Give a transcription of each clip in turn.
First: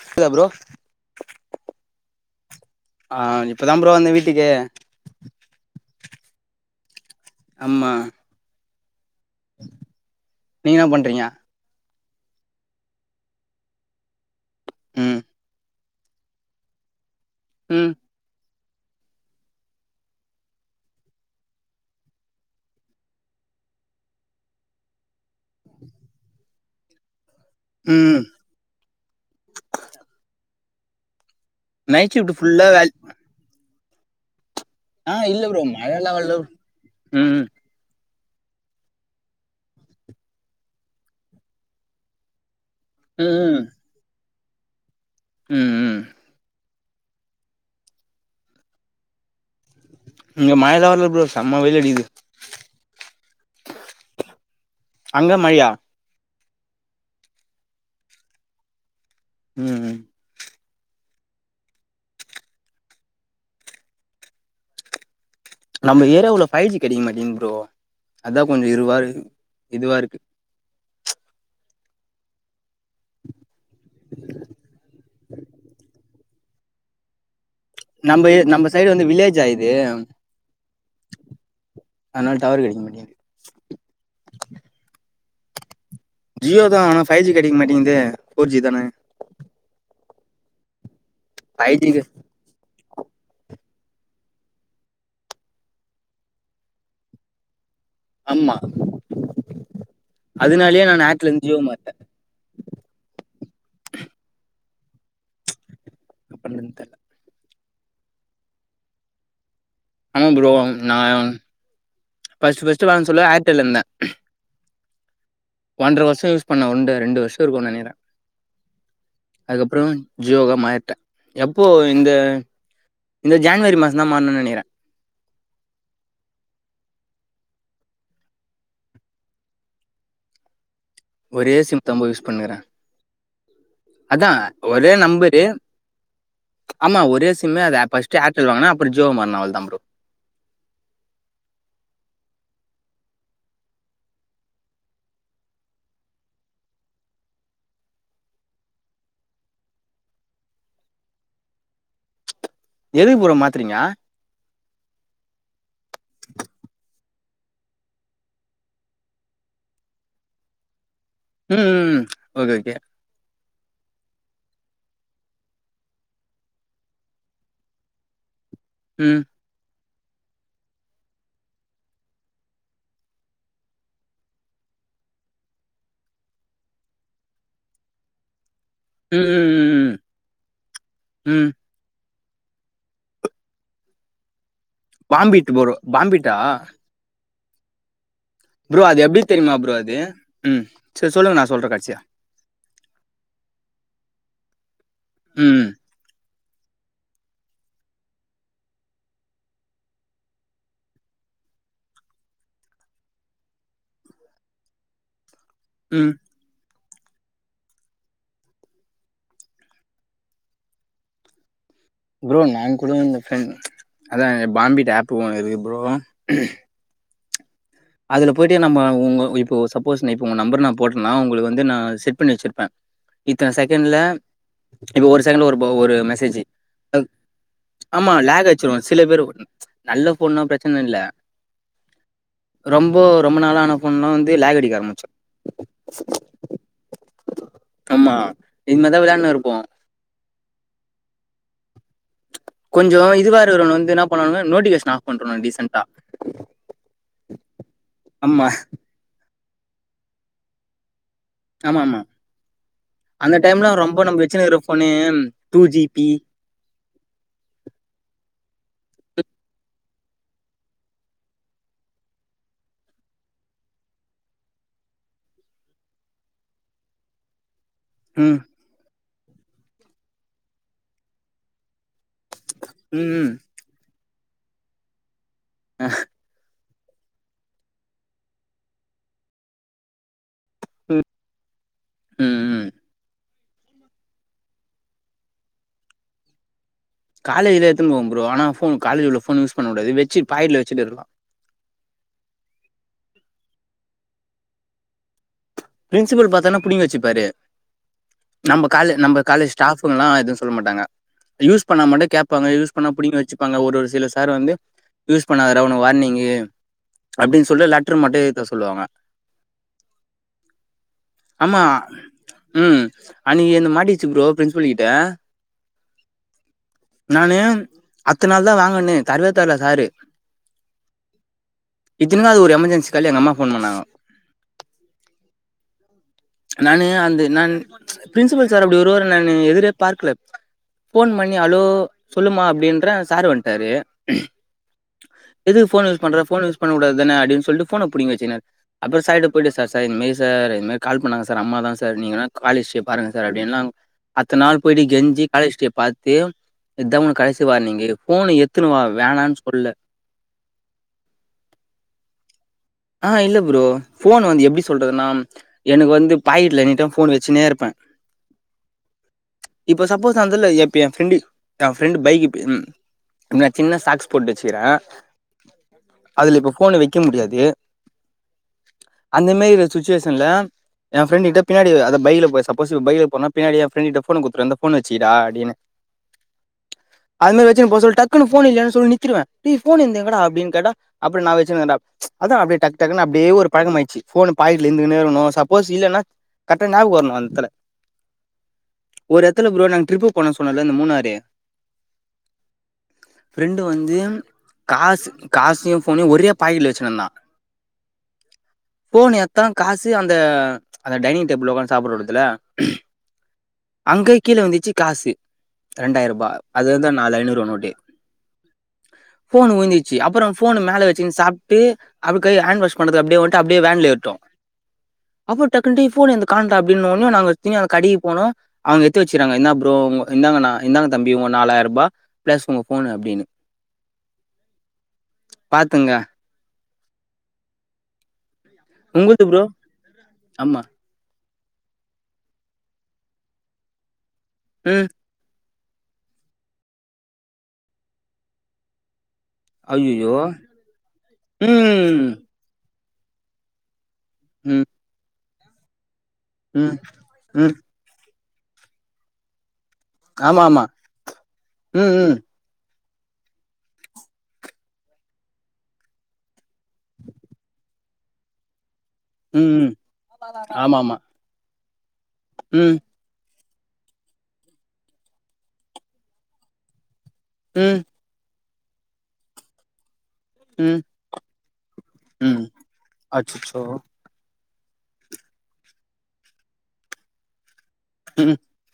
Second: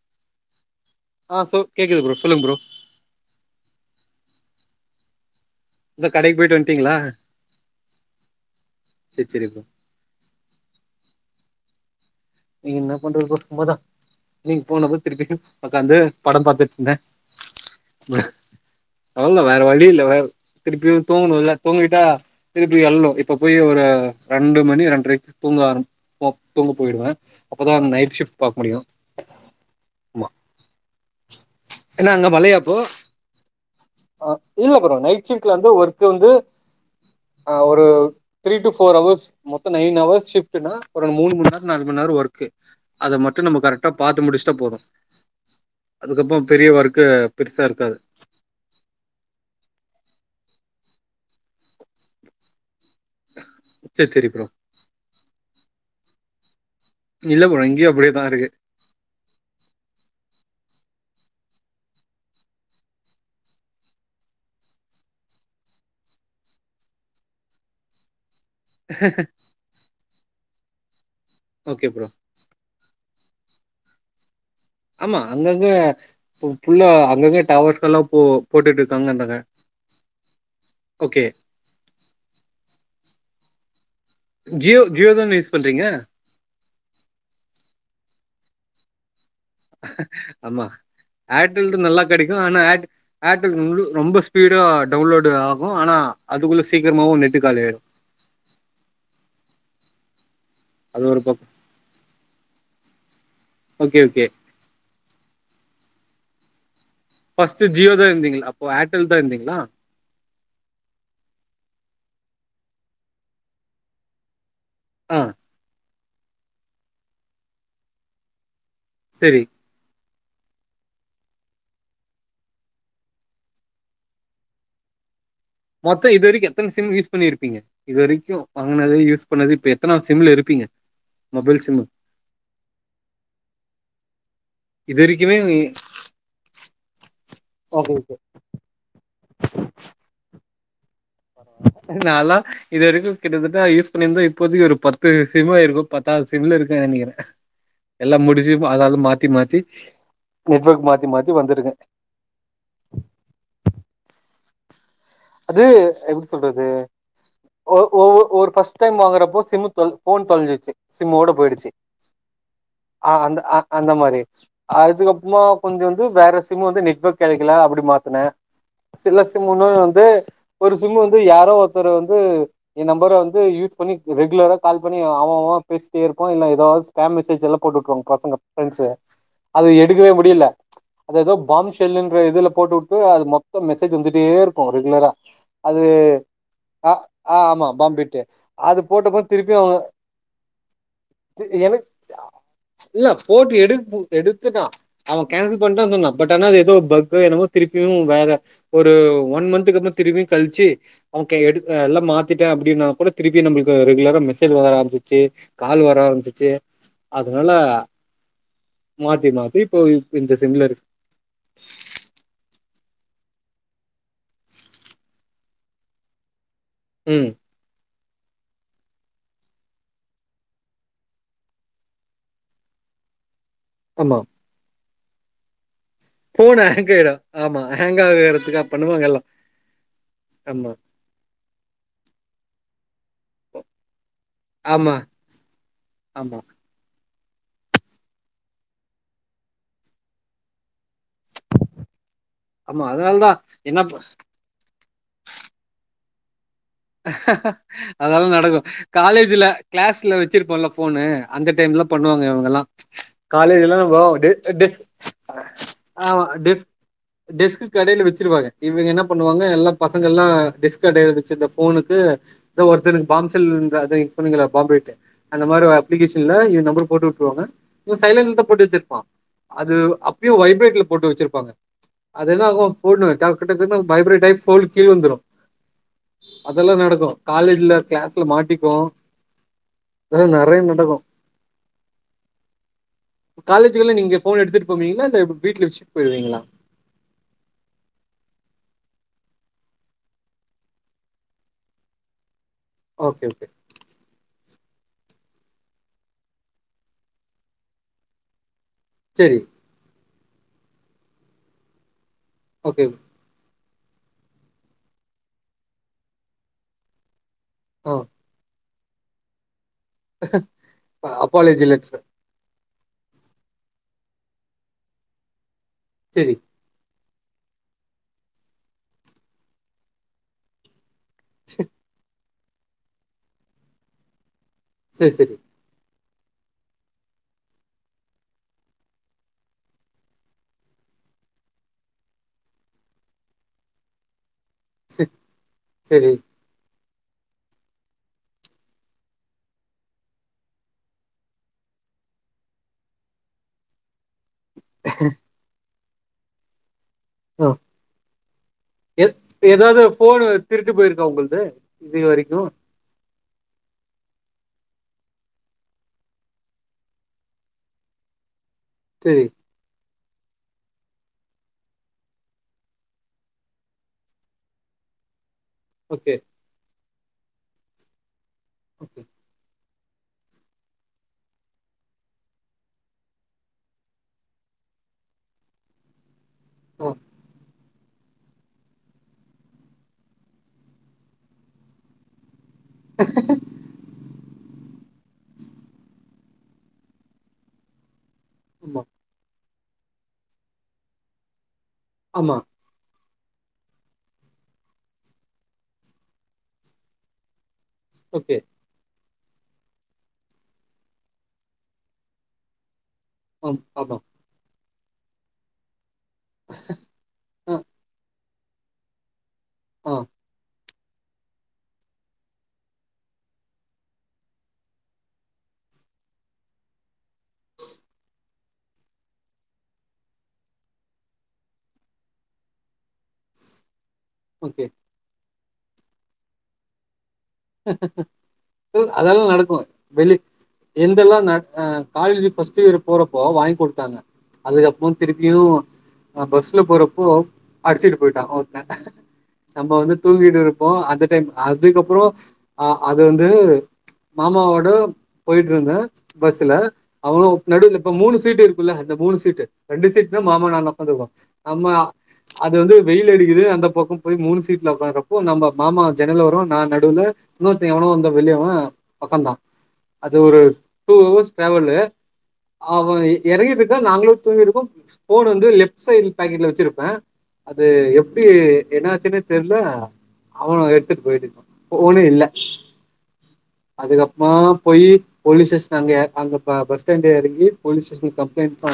க்குதா ப்ரோ ஆ சோ கேக்குது ப்ரோ சொல்லுங்க ப்ரோ ஆ இப்பதா ப்ரோ வந்தே வீட்டுக்கு இந்த கடைக்கு போய்ட்டு வன்ட்டீங்களா அம்மா சரி ப்ரோ நீங்க என்ன பண்றீங்க நீ என்ன பண்றது ப்ரோ சும்மாதா நீங்க போனப்றோ ம் திருப்பியு உக்காந்து படம் பாத்துட்ருந்தே [inaudible] ம் அவுல்தா வேற வழி இல்ல வேற திருப்பியு தூங்கணுல்ல தூங்கிட்டா திருப்பி எல்னு இப்ப போய் ஒரு ரெண்டு மணி ரெண்டரைக்கு தூங்க ஆர போ தூங்க போய்டுவே அப்போதா நைட் ம் ஷிஃப்ட் பாக்க முடியு ஆமா என்ன நைட் அங்க ஷிப்ட் மழையா ஃபுல்லா ப்ரோ வேல அ இல்ல ப்ரோ ஆ நைட் இல்ல ஷிப்ட்ல ப்ரோ வந்து ஒர்க் மழலா வந்து வரல ம் அ ஒரு த்ரீ டு ஃபோர் ஹவர்ஸ் மொத்த நைன் ஹவர்ஸ் ஷிப்ட்டுனா ஒரு மூணு மண்நேர நாலு மண்நேர ஒர்க்கு அத மட்டு ம் நம்ம கரெக்டா பாத்து முடுஸ்ட்டா போது ம் ம் அதுக்கப்போ பெரிய ஒர் க்கு பெருசா இருக்காது இங்க மழலா வர்ல ப்ரோ சம்ம வெயில் அடிக்குது சரி சரி ப்ரோ அங்க மழையா இல்ல ப்ரோ இங்கயு அப்டியேதா இருக்கு ம் ம் நம்ம ஏரியா உள்ள ஃபய்ஜி கெடைக்க மாட்டிங்குது ப்ரோ அதா கொஞ்ச இருவாறுகு இதுவா இருக்கு ஓகே ப்ரோ ஆமா அங்கங்க பு புல்ல அங்கங்க டவர்ஸ்கெல்லாம் போ நம்ப நம்ம போட்டுட்டு சைடு வந்து இருக்காங்கன்றாங்க வில்லேஜா இது ஓகே அத்னால டவறு கடைக்க மாட்டிகுது ஜியோ ஜியோதான யூஸ் பண்றீங்க ஜியோதா ஆனா ஃபைவ் ஜி கடைக்க மாட்டிங்தே ஃபோர் ஜி தான ஆமா ஃபைவ் ஏர்டெல்து ஜி நல்லா கெடைக்கு ஆனா ஏர் ஏர்டெல் முழு ரொம்ப ஸ்பீடா டவுன்லோடு ஆகு ஆனா அதுகுள்ள சீக்கரமாவு நெட்டு காலி ஆய்டு ஆம்மா அதுனாலயே நானு அது ஒரு ஏர்டெல்லருந் பக்கம் ஜியோ மாறிட்டே ஓகே ஓகே அப்பல்லந் தெர்ல ஃபஸ்டு ஜியோதா இருந்தீங்ள அப்போ ஏர்டெல்தா இருந்தீங்ளா ஆமா ப்ரோ நா ஃபஸ்டு ஃபஸ்டு வாங்க சொல்ல ஏர்டெல்ல இருந்தே அ ஒன்ற வர்ஷோ யூஸ் பண்ண ஒன்டு ரெண்டு வர்ஷோ இருக்கு நெனைகுறே சரி அதுக்கப்றோ ஜியோகா மாறிட்ட எப்போ இந்த இந்த ஜென்வரி மாசோந்தா மாற்னுன் நெனைக்குறே மொத்தொ இது வரிக்கு எத்தன சிம் யூஸ் பண்ணிருபீங்க இது வரிக்கு வாங்னது யூஸ் பண்ணது இப்ப எத்தனாது சிம்ல இருபீங்க ஒரே சிம்தா ப்ரோ யூஸ் பண்ணுக்குறே அத்தா ஒரே இது வரைக்குமே நம்பரு ஆமா ஒரே சிம்மு அத ஓகே ஓகே ஃபஸ்டு ஏர்டெல் வாங்குன அப்றோ ஜியோ மாற்ன அவ்ளோதா ப்ரோ நாலா இது வரிக்கு கிட்டதட்ட யூஸ் பண்ணிருந்தா இப்போதிக்கு ஒரு பத்து சிம்மாயிருக்கு பாத்தா அ சிம்ல இருக்க நெனைகுறே எல்லா முடிச்சி அதாது மாத்தி மாத்தி நெட்வொர்க் மாத்தி மாத்தி வந்துருக்கே எதுக்கு ப்ரோ மாத்துறிங்க அது எப்டி சொல்றது ஒ ஒவ் ஒரு ஃபஸ்ட் டைம் வாங்குறப்போ சிம்மு தொல் போன் தொலஞ்சிருசு சிம்மோட ம் போய்ருச்சு ம் ஓகே ஓகே ம் ஆ அந்த அ அந்த மாரி அதுக்கப்றமா கொஞ்சோ வந்து வேற சிம் வந்து நெட்வொர்க் கெடைகுல அப்டி மாத்துனே ம் சில சிம்முமே ஏ ஒரு சிம் வந்து யாரோ ஒருத்தரு வந்து எ நம்பர வந்து யூஸ் பண்ணி ரெகுலரா கால் பண்ணி அவெஅவெ பேசிட்டே இருப்பா இல்ல ஏதாது ஸ்பேம் மெசேஜெல்லா போட்டுட்ருவாங்க பசங்க ஃப்ரெண்ஸு ம் ம் அது ம் ம், எடுகவே முடில அது எதோ ம். பாம் ஷெல்லுன் இதுல போட்டுவுட்டு அது மொத்தொ மெசேஜ் வந்துட்டே இருக் கு ரெகுலரா பாம்பிட் ப்ரோ அது பாம்பிட்டா ஆ ஆமா பாம்பிட்டு அது ப்ரோ எப்டி போட்டபோ தெரியுமா திருப்பியு ப்ரோ அது ம் சரி சொல்லுங்க நா தி சொல்றே எனக் கடைசியா அ இல்ல போட்டு எடுத் எடு த்துட்டா அவ கேன்சல் ம் பண்ட சொன்னா பட் ஆனா ஏதோ பக்கு எனமோ திருப்பியு வேற ஒரு ஒன் மன்துகப்றோ திருப்பியு கழிச்சி ஒகே எடு அ எல்லா மாத்திட்டே அப்டினா கூட திருப்பி நம்லுக்கு ரெகுலரா மெசேஜ் வர ஆரம்பிச்சிசி கால் வர ம் ஆரம்பிச்சிசி அதுனால மாத்தி மாத்தி இப்போ இ இந்த சிம்ல இருக்கு ப்ரோ நா கூட இந்த ஃபரெண்ட் அதா பாம்பிட் ஆப்பு வாங்றத் இருக் ப்ரோ ம் அதுல போய்டு நம்ம உங்க இப்போ சப்போஸ் நீ இப்ப உங்க நம்பர் நா போட்டனா உங்குளுக்கு வந்து நா செட் பண்ணி வெச்சுருப்ப இத்தன செகண்ல ஆமா இப்ப ஒரு செகண்ட்ல ஒரு போ ஒரு மெசேஜி போன் ஹேங் அ ஆயிடும் ஆமா ஹேங் ஆமா லேக் ஆகிறதுக்காக அடிச்சுரு சில பண்ணுவாங்க பேரு எல்லாம் நல்ல போன்னா ஆமா ப்ரச்சன இல்ல அ ரொம்போ ரொம்ப நாளா ஆன போன்னா வந்து லேகடிக்க ஆமா ஆரம்பிச்சு ஆமா ஆமா இந்மாரிதா வெளான்ருப்போ ஆமா கொஞ்சோ அதனாலதான் இதுவா இருக்கிறனவங்க வந்து ப- என்ன பண்ணனு நோட்டிகேஷன் ஆஃப் பன்றனுவானுங்க டீசண்டா அதல்லா ஆமா நடக்கு காலேஜ்ல க்ளாஸ்ல வச்சிருப்போம் இல்ல போனு அந்த ஆமா டைம்லா ஆமா பண்ணுவாங்க இவுங்கல்லா அந்த டைம்ல காலேஜெல்லா ரொம்ப ப்ரோ நம்ம டே வச்சுனுருக்கிற days phone two G B ஆமா டெஸ்க் டெஸ்க்குக்கு அடில வச்சிருவாங்க இவுங்க என்ன பண்ணுவாங்க எல்லா பசங்க எல்லா டெஸ்க் அடில வச்சுதா ஃபோ ஃபோனுக்கு தா ஒருத்தனுக்கு பாம் செல் இன்ற அதே யூஸ் பண்ணுவிங்கள பாம்ரேட்டு அந்த மாறி ஒரு அப்ளிகேஷன்ல ஏ நம்பர் போட்டு உட்டுருவாங்க இவ சைலன்ல ம் தா போட்டு வச்சிருப்பா அது அப்பயு வைப்ரேட்ல போட்டு வச்சிருப்பாங்க அது என்னாகும் ஃபோன்னு வச்சா ம் கிட்டத்தட்ட வைப்ரேட் ஆயி போனு கீல உளுந்துரும் ஆஹ் அதெல்லா நடக்கு காலேஜ்ல க்ளாஸ்ல மாட்டிக்கு அதலா நெறையா நடக்கும் ம் ம் ம் காலேஜுக்குலா நீங்க ஃபோன் எடுத்துட்டு போவீங்களா இல்ல வீட்ல வச்சுட்டு போயிடுவீங்களா காலேஜ்ல எத்துன்னு போவ ப்ரோ ஆனா ஃபோன் காலேஜ் உள்ள ஃபோன் யூஸ் பண்ண கூடாது வெச்சு பாக்கெட்ல வச்சிட்டு இருக்கலா ஓகே ஓகே பிரின்சிபல் பாத்தார்னா புடிங்கி வச்சுப்பாரு நம்ம காலு நம்ப சரி காலேஜ் ஸ்டாப்குலான் எதும் சொல்ல மாட்டாங்க யூஸ் பண்ணாமட்டு கேப்பாங்க யூஸ் ஓகே பண்ணா புடிங்கி வச்சி ப்பாங்க ஒரு ஒரு சில சார் வந்து யூஸ் பண்ணாதடா ஒனக்கு வார்னிங்கு அப்டின் சொல்லி ஆ லெட்டரு மட்டு எழுதி தர சொல்லுவாங்க ஆமா அப்பாலேஜி லெட்டரு ம் அன்னிக்கி என்து மாட்டிகிச்சு ப்ரோ பிரின்ஸிபல் கிட்ட செரி நானு அத்த நாள் தா வாங்கன்னே தரவே தரல சாரு தின்னாது ஒரு எமர்ஜென்சி கால்லே எங்க அம்மா ஃபோன் பண்ணாங்கோ சரி சரி நானு அந்த நான் பிரின்சிபல் சார் அப்டி வருவாரு நானு எதிரே பாக்கல ஃபோன் பண்ணி அளோ சொல்லுமா அப்டின்ற சாரு வன்ட்டாரு சரி எதுக்கு ஃபோன் யூஸ் சரி பண்ற ஃபோன் யூஸ் பண்ண கூடாது வந்தனா அடின் சொல்ட்டு ஃபோன புடிங்கி வச்சிகனாரு அப்பறோ சைடு போயிட்டு சார் சார் இந்மேறி சார் இந் மேறி கால் பண்ணாங்க சார் அம்மா தா சார் நீங்க வேணா கால் ஹிஸ்டிரிய பாருங்க சார் அப்டிலா அத்த நாள் போயிட்டு கெஞ்சி காலேஜ் டே பாத் தேம் இதான் உனுக் கடைசி ஆ வார்னிங்கு ஃபோனு எத்துணுவா எத்- வேணான் சொல்ல ஏதாவது இதுவரைக்கு ஆ இல்ல ப்ரோ ஃபோன் வந்து எப்டி சொல்றதுன்னா எனக்கு வந்து பாக்கெட்ல எனி டைம் ஃபோன் வச்சினே இருப்பே செரி இப்ப சப்போஸ் அந்தல எப் என் ஃப்ரெண்டு் என் ஃப்ரெண்டு் பைக்கு இப் ம் நா சின்ன சாக்ஸ் போட்டு வச்சிக்கிற ஓகே அதுல இப்ப ஃபோனு வைக்க முடியாது அந்த மேரி சுச்சுவேஷன்ல என் ஃப்ரெண்டு கிட்ட பின்னாடி அத பைக்ல போ சப்போஸ் பைக்ல போனா பின்னாடி என் ஃப்ரெண்டு கிட்ட ஃபோன குத்துருவ இந்தா ஃபோனு வச்சிகிடா அப்டின்னு ஆ அந்த மேரி ச்சன் போ சொல் டக்குன்னு ஃபோன் இல்லயா சொல்லி நித்திருவ டேய் ஃபோன் என்து எங்கடா அப்டினு கேட்டா அப்பறோ நான் வச்சினு கீறன்டா அதா அப்டே டக்கு டக்குன்னு அப்டே ஒரு பழக்கமாயிடுச்சு ஃபோனு பாக்கெட்ல இந்துகுனே இருக்கணு சப்போஸ் இல்லேன்னா கரெட்டா நாபகோ வரணு அந்தத்துல ஆமா த்தல ப்ரோ நாங்க ட்ரிப்பு போனோ சொன்ன இல்ல இந்த மூணாறு ஆமா ஃப்ரெண்டு வந்து காசு காசியு ஃபோனையு ஒரே பாக்கெட்ல வச்சுனுந்தான் ஓகே ஃபோன் எத்தா காசு அந்த அந்த டைனிங் டேபிள் உக்காந்து சாப்டடுறதுல ஆம் ஆமா அங்க கீழ விழுந்துச்சு காசு ரெண்டாயிர ருபா அது வந்து நாலு ஐநூறுவா ஆ நோட்டு ஃபோன் ஆ உழுந்தீச்சி அப்பறோ ஃபோனு மேல வச்சுன்னு சாப்ட்டு அ கை ஹாண் வாஷ் பன்னறதுக் அப்டே ஓட்டு அப்டே வேன்ல ஏற்ட்டோ அப்ப டக்குன்டி ஃபோன் என்த காணோட அப்டின்னோஞூ நாங்க திமி கடிக் போனோ அங்க எடுத்து வச்சராங்க என்ன ப்ரோ இந்தாங்கனா இந்தாங்க தம்பி உங்க நாலாயிர ருபா ப்ளஸ் உங்க போனு அப்டின்னு ஓகே பாத்துங்க அதெல்லா உங்களுது ப்ரோ நடக்கு வெளி ஆமா என்தெல்லா நட அஹ் காலேஜ் ஃபஸ்ட் இயர் போறப்போ வாங்கி் குடுத்தாங்க ம் அதுக்கப்போ திருப்பியு அஹ் பஸ்ல போறப்போ அடிச்சிட்டு போயிட்டா ஒருத்த நம்ம வந்து ஐயையோ தூங்கிட்டு இருப்போ அந்த டைம் அதுக்கப்றோ ம் அஹ் அது வந்து ம் மாமாவோட போயிட்டு இருந்த பஸ்ல ம் அவ்ளோ ம் நடுல இப்ப மூணு சீட் இருக்குல்ல இந்த மூணு சீட்டு ரெண்டு சீட்ல ஆமா மாமா ஆமா நானு உக்காந்துருக்கோ நம்ம ம் ம் அது வந்து வெயில் அடிக்குது அந்த பக்கோ போய் மூணு சீட்ல உக்காரப்போ நம்ம மாமா ஜன்னல் ஓரோ நா நடுல இன்னொருத்த எவனோ வந்த வெளியவ பக்கோ தா ம் ம் அது ஒரு ஆமா டூ ஆமா ஹவர்ஸ் டிராவல்லு ம் அவ எறங்கிடிருக்க நாங்களு தூங்கிட்ருக்கோ ஃபோன் வந்து லெஃப்ட் சைடு் பாக்கெட்ல வச்சிருப்ப அது ம் எப்டி என்னாச்சுன்னே தெர்ல அவோ எடுத்துட்டு போயிட்டு இருக்கா ஃபோனே இல்ல உம் அச்சச்சோ போயி போலீஸ் ஸ்டேஷன்ல அங்க அங்க பஸ் ஸ்டாண்ட்ல எறங்கி போலீஸ் ஸ்டேஷன்ல ம் கம்ப்ளைண்ட் [inaudible]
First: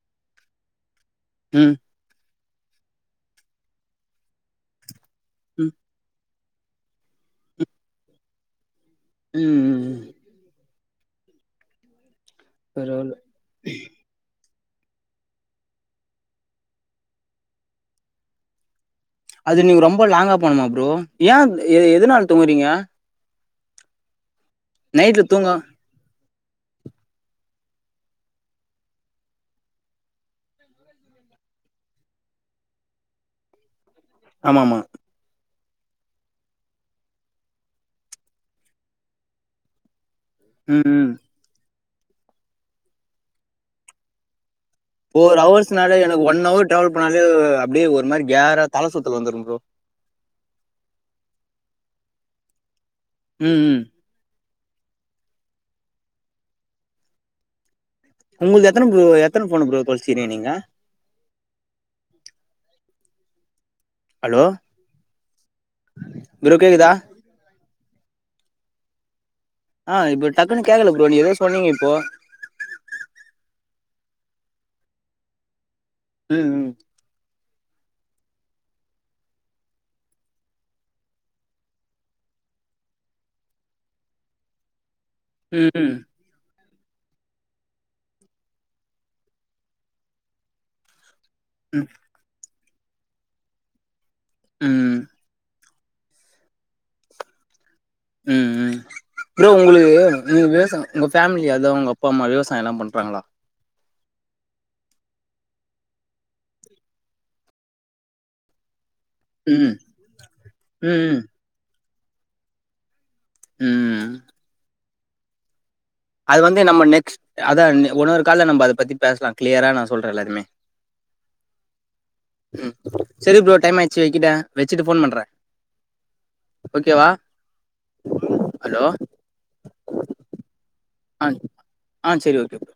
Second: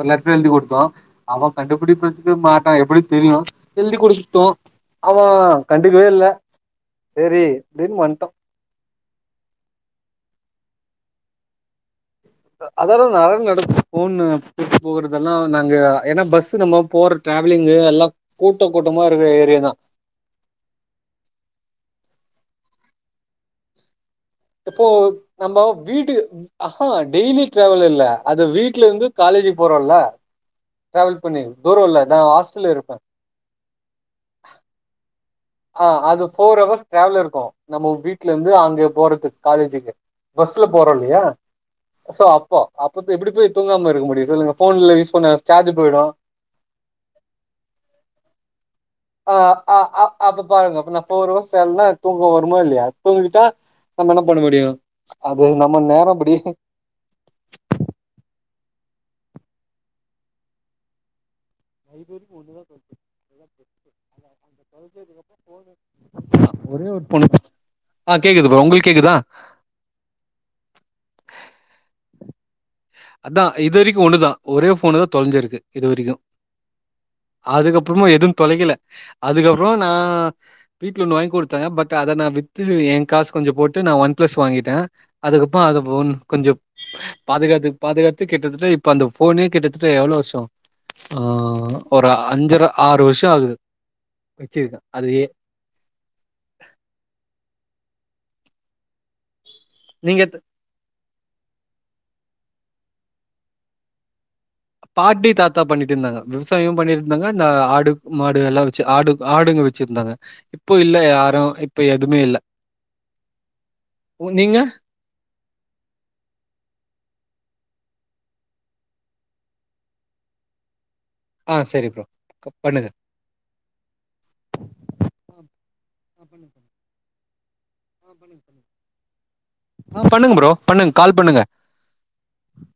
ஒரு லெட்டர் எழுதி குடுத்தோ அவ ம் கண்டுபுடிப் க்க மாட்டா எப்டி தெரியு எழுதி குடுத்தோ அவ ம் கண்டிக்கவே இல்ல சேரி அப்டின்னு வன்டோ உம் உம் அதல்லா பரவால்ல நெறய நடக்கு ஃபோனு போறதெல்லா நாங்க ஏன்னா பஸ்ஸு நம்ம போற ட்ராவலிங்கு எல்லா கூட்டோ அது நீங்க ரொம்ப லாங்கா போனுமா ப்ரோ ஏன் எதுனால தூங்கறீங்க இப்போ நைட்ல தூங்க நம்போ வீட்டுக் அஹ்ஹா டெய்லி ட்ராவல் இல்ல அது வீட்ல இருந்து காலேஜி போறோல்ல டிராவல் பண்ணி தூரோ இல்ல நா ஹாஸ்டல்ல இருப்ப ஆமாமா ஆஹ் அது ஃபோர் ஹவர்ஸ் ட்ராவல் இருக்கு நம்ம வீட்ல இருந்து அங்கே போறதுக் காலேஜிக்கு பஸ்ல ம் போறோ ம் இல்லையா சோ அப்போ அப்பத்த எப்டி போய் தூங்காமா இருக்க முடியு சொல்லுங்க ஃபோன்ல யூஸ் பண்ண ஃபோர் சார்ஜ் ஹவர்ஸ்னாலே போயிடு எனக்கு ஒன் அவர் ட்ராவல் பண்ணாலே அப்டே ஒரு மாரி கேர்ரா தல சுத் ஆஹ் அஹ் அஹ் அப்ப பாருங்க அப்ப நா ஃபோர் அவர்ஸ் ட்ராவல்ன்னா தூக்கோ வருமா இல்லையா தூங்கிட்டா ம் ம் நம்ப என்ன பண்ண முடியு அது நம்ம நேரோ அப்டி உங்ளுது எத்தன ப்ரோ எத்தன ஃபோனு ப்ரோ தொலைச்சிக்றிங்க நீங்க நா இது வரிக்கு ஒன்னுதா [unintelligible] அங்க ஹலோ அந்த தொலஞ்சதுகப்றோ ஃபோனு ப்ரோ ஒரே கேக்குதா ஒரு ஃபோனு ஆஹ் கேக்குது ப்ரோ உங்களுக்கு கேக்குதா ஆஹ் இப்போ டக்குன்னு கேக்கல ப்ரோ நீ எதோ சொன்னீங்க இப்போ அதா இது வரிக்கு ஒண்ணுதா ஒரே ஃபோனு தா தொலைஞ்சிருக்கு இது வரைக்கு உம் உம் அதுக்கப்புறமா எதுவு தொலைக்கல அதுக்கப்புறோ நா வீட்ல ஒண்ணு வாங்கி குடுத்த பட் அத நா வித் வித்து ஏ காசு கொஞ்சோ போட்டு நா ஒன் ப்ளஸ் வாங்கிட்ட அதுக்கப்போ அத ம் ஃபோன் கொஞ்சோ பாதுகாத்து பாதுகாத்து கிட்டத்தட்ட இப்ப அந்த ஃபோனே கிட்டத்தட்ட எவ்வளோ வருஷோ ஆ ம் ஒரு அஞ்சரை ஆறு வருஷ ஆகுது ம் வச்சிருக்கே ம் அதயே ம் ம் ப்ரோ உங்களுக்கு நீங்க பேசனு உங்க ஃபேமிலி அதா உங்க அப்பா அம்மா விவசாய எல்லா பண்றாங்களா பாட்டி தாத்தா பண்ணிட்டு இருந்தாங்க விவசாயம் பண்ணிட்டு இருந்தாங்க இந்த ஆடு மாடு எல்லா வச்சு ஆடு ஆடுங்க ம் வச்சிருந்தாங்க இப்போ இல்ல ம் யாரு இப்ப எதுமே இல்ல ம் ம் நீங்க அது வந்து நம்ம நெக்ஸ்ட் அதா ஒன்னொரு கால்ல நம்ம அத பத்தி பேசலா கிளியரா நா சொல்றே எல்லாருமே ஆ சரி ப்ரோ. க ம் பண்ணுங்க. செரி ப்ரோ டைம் ஆயிச்சு வெக்கிட்டே வெச்சுட்டு ஃபோன் பண்றே பண்ணுங்க. ஓகேவா ஆ ஹலோ பண்ணுங்க ப்ரோ பண்ணுங்க கால் அ பண்ணுங்க. ஆ செரி ஓகே ப்ரோ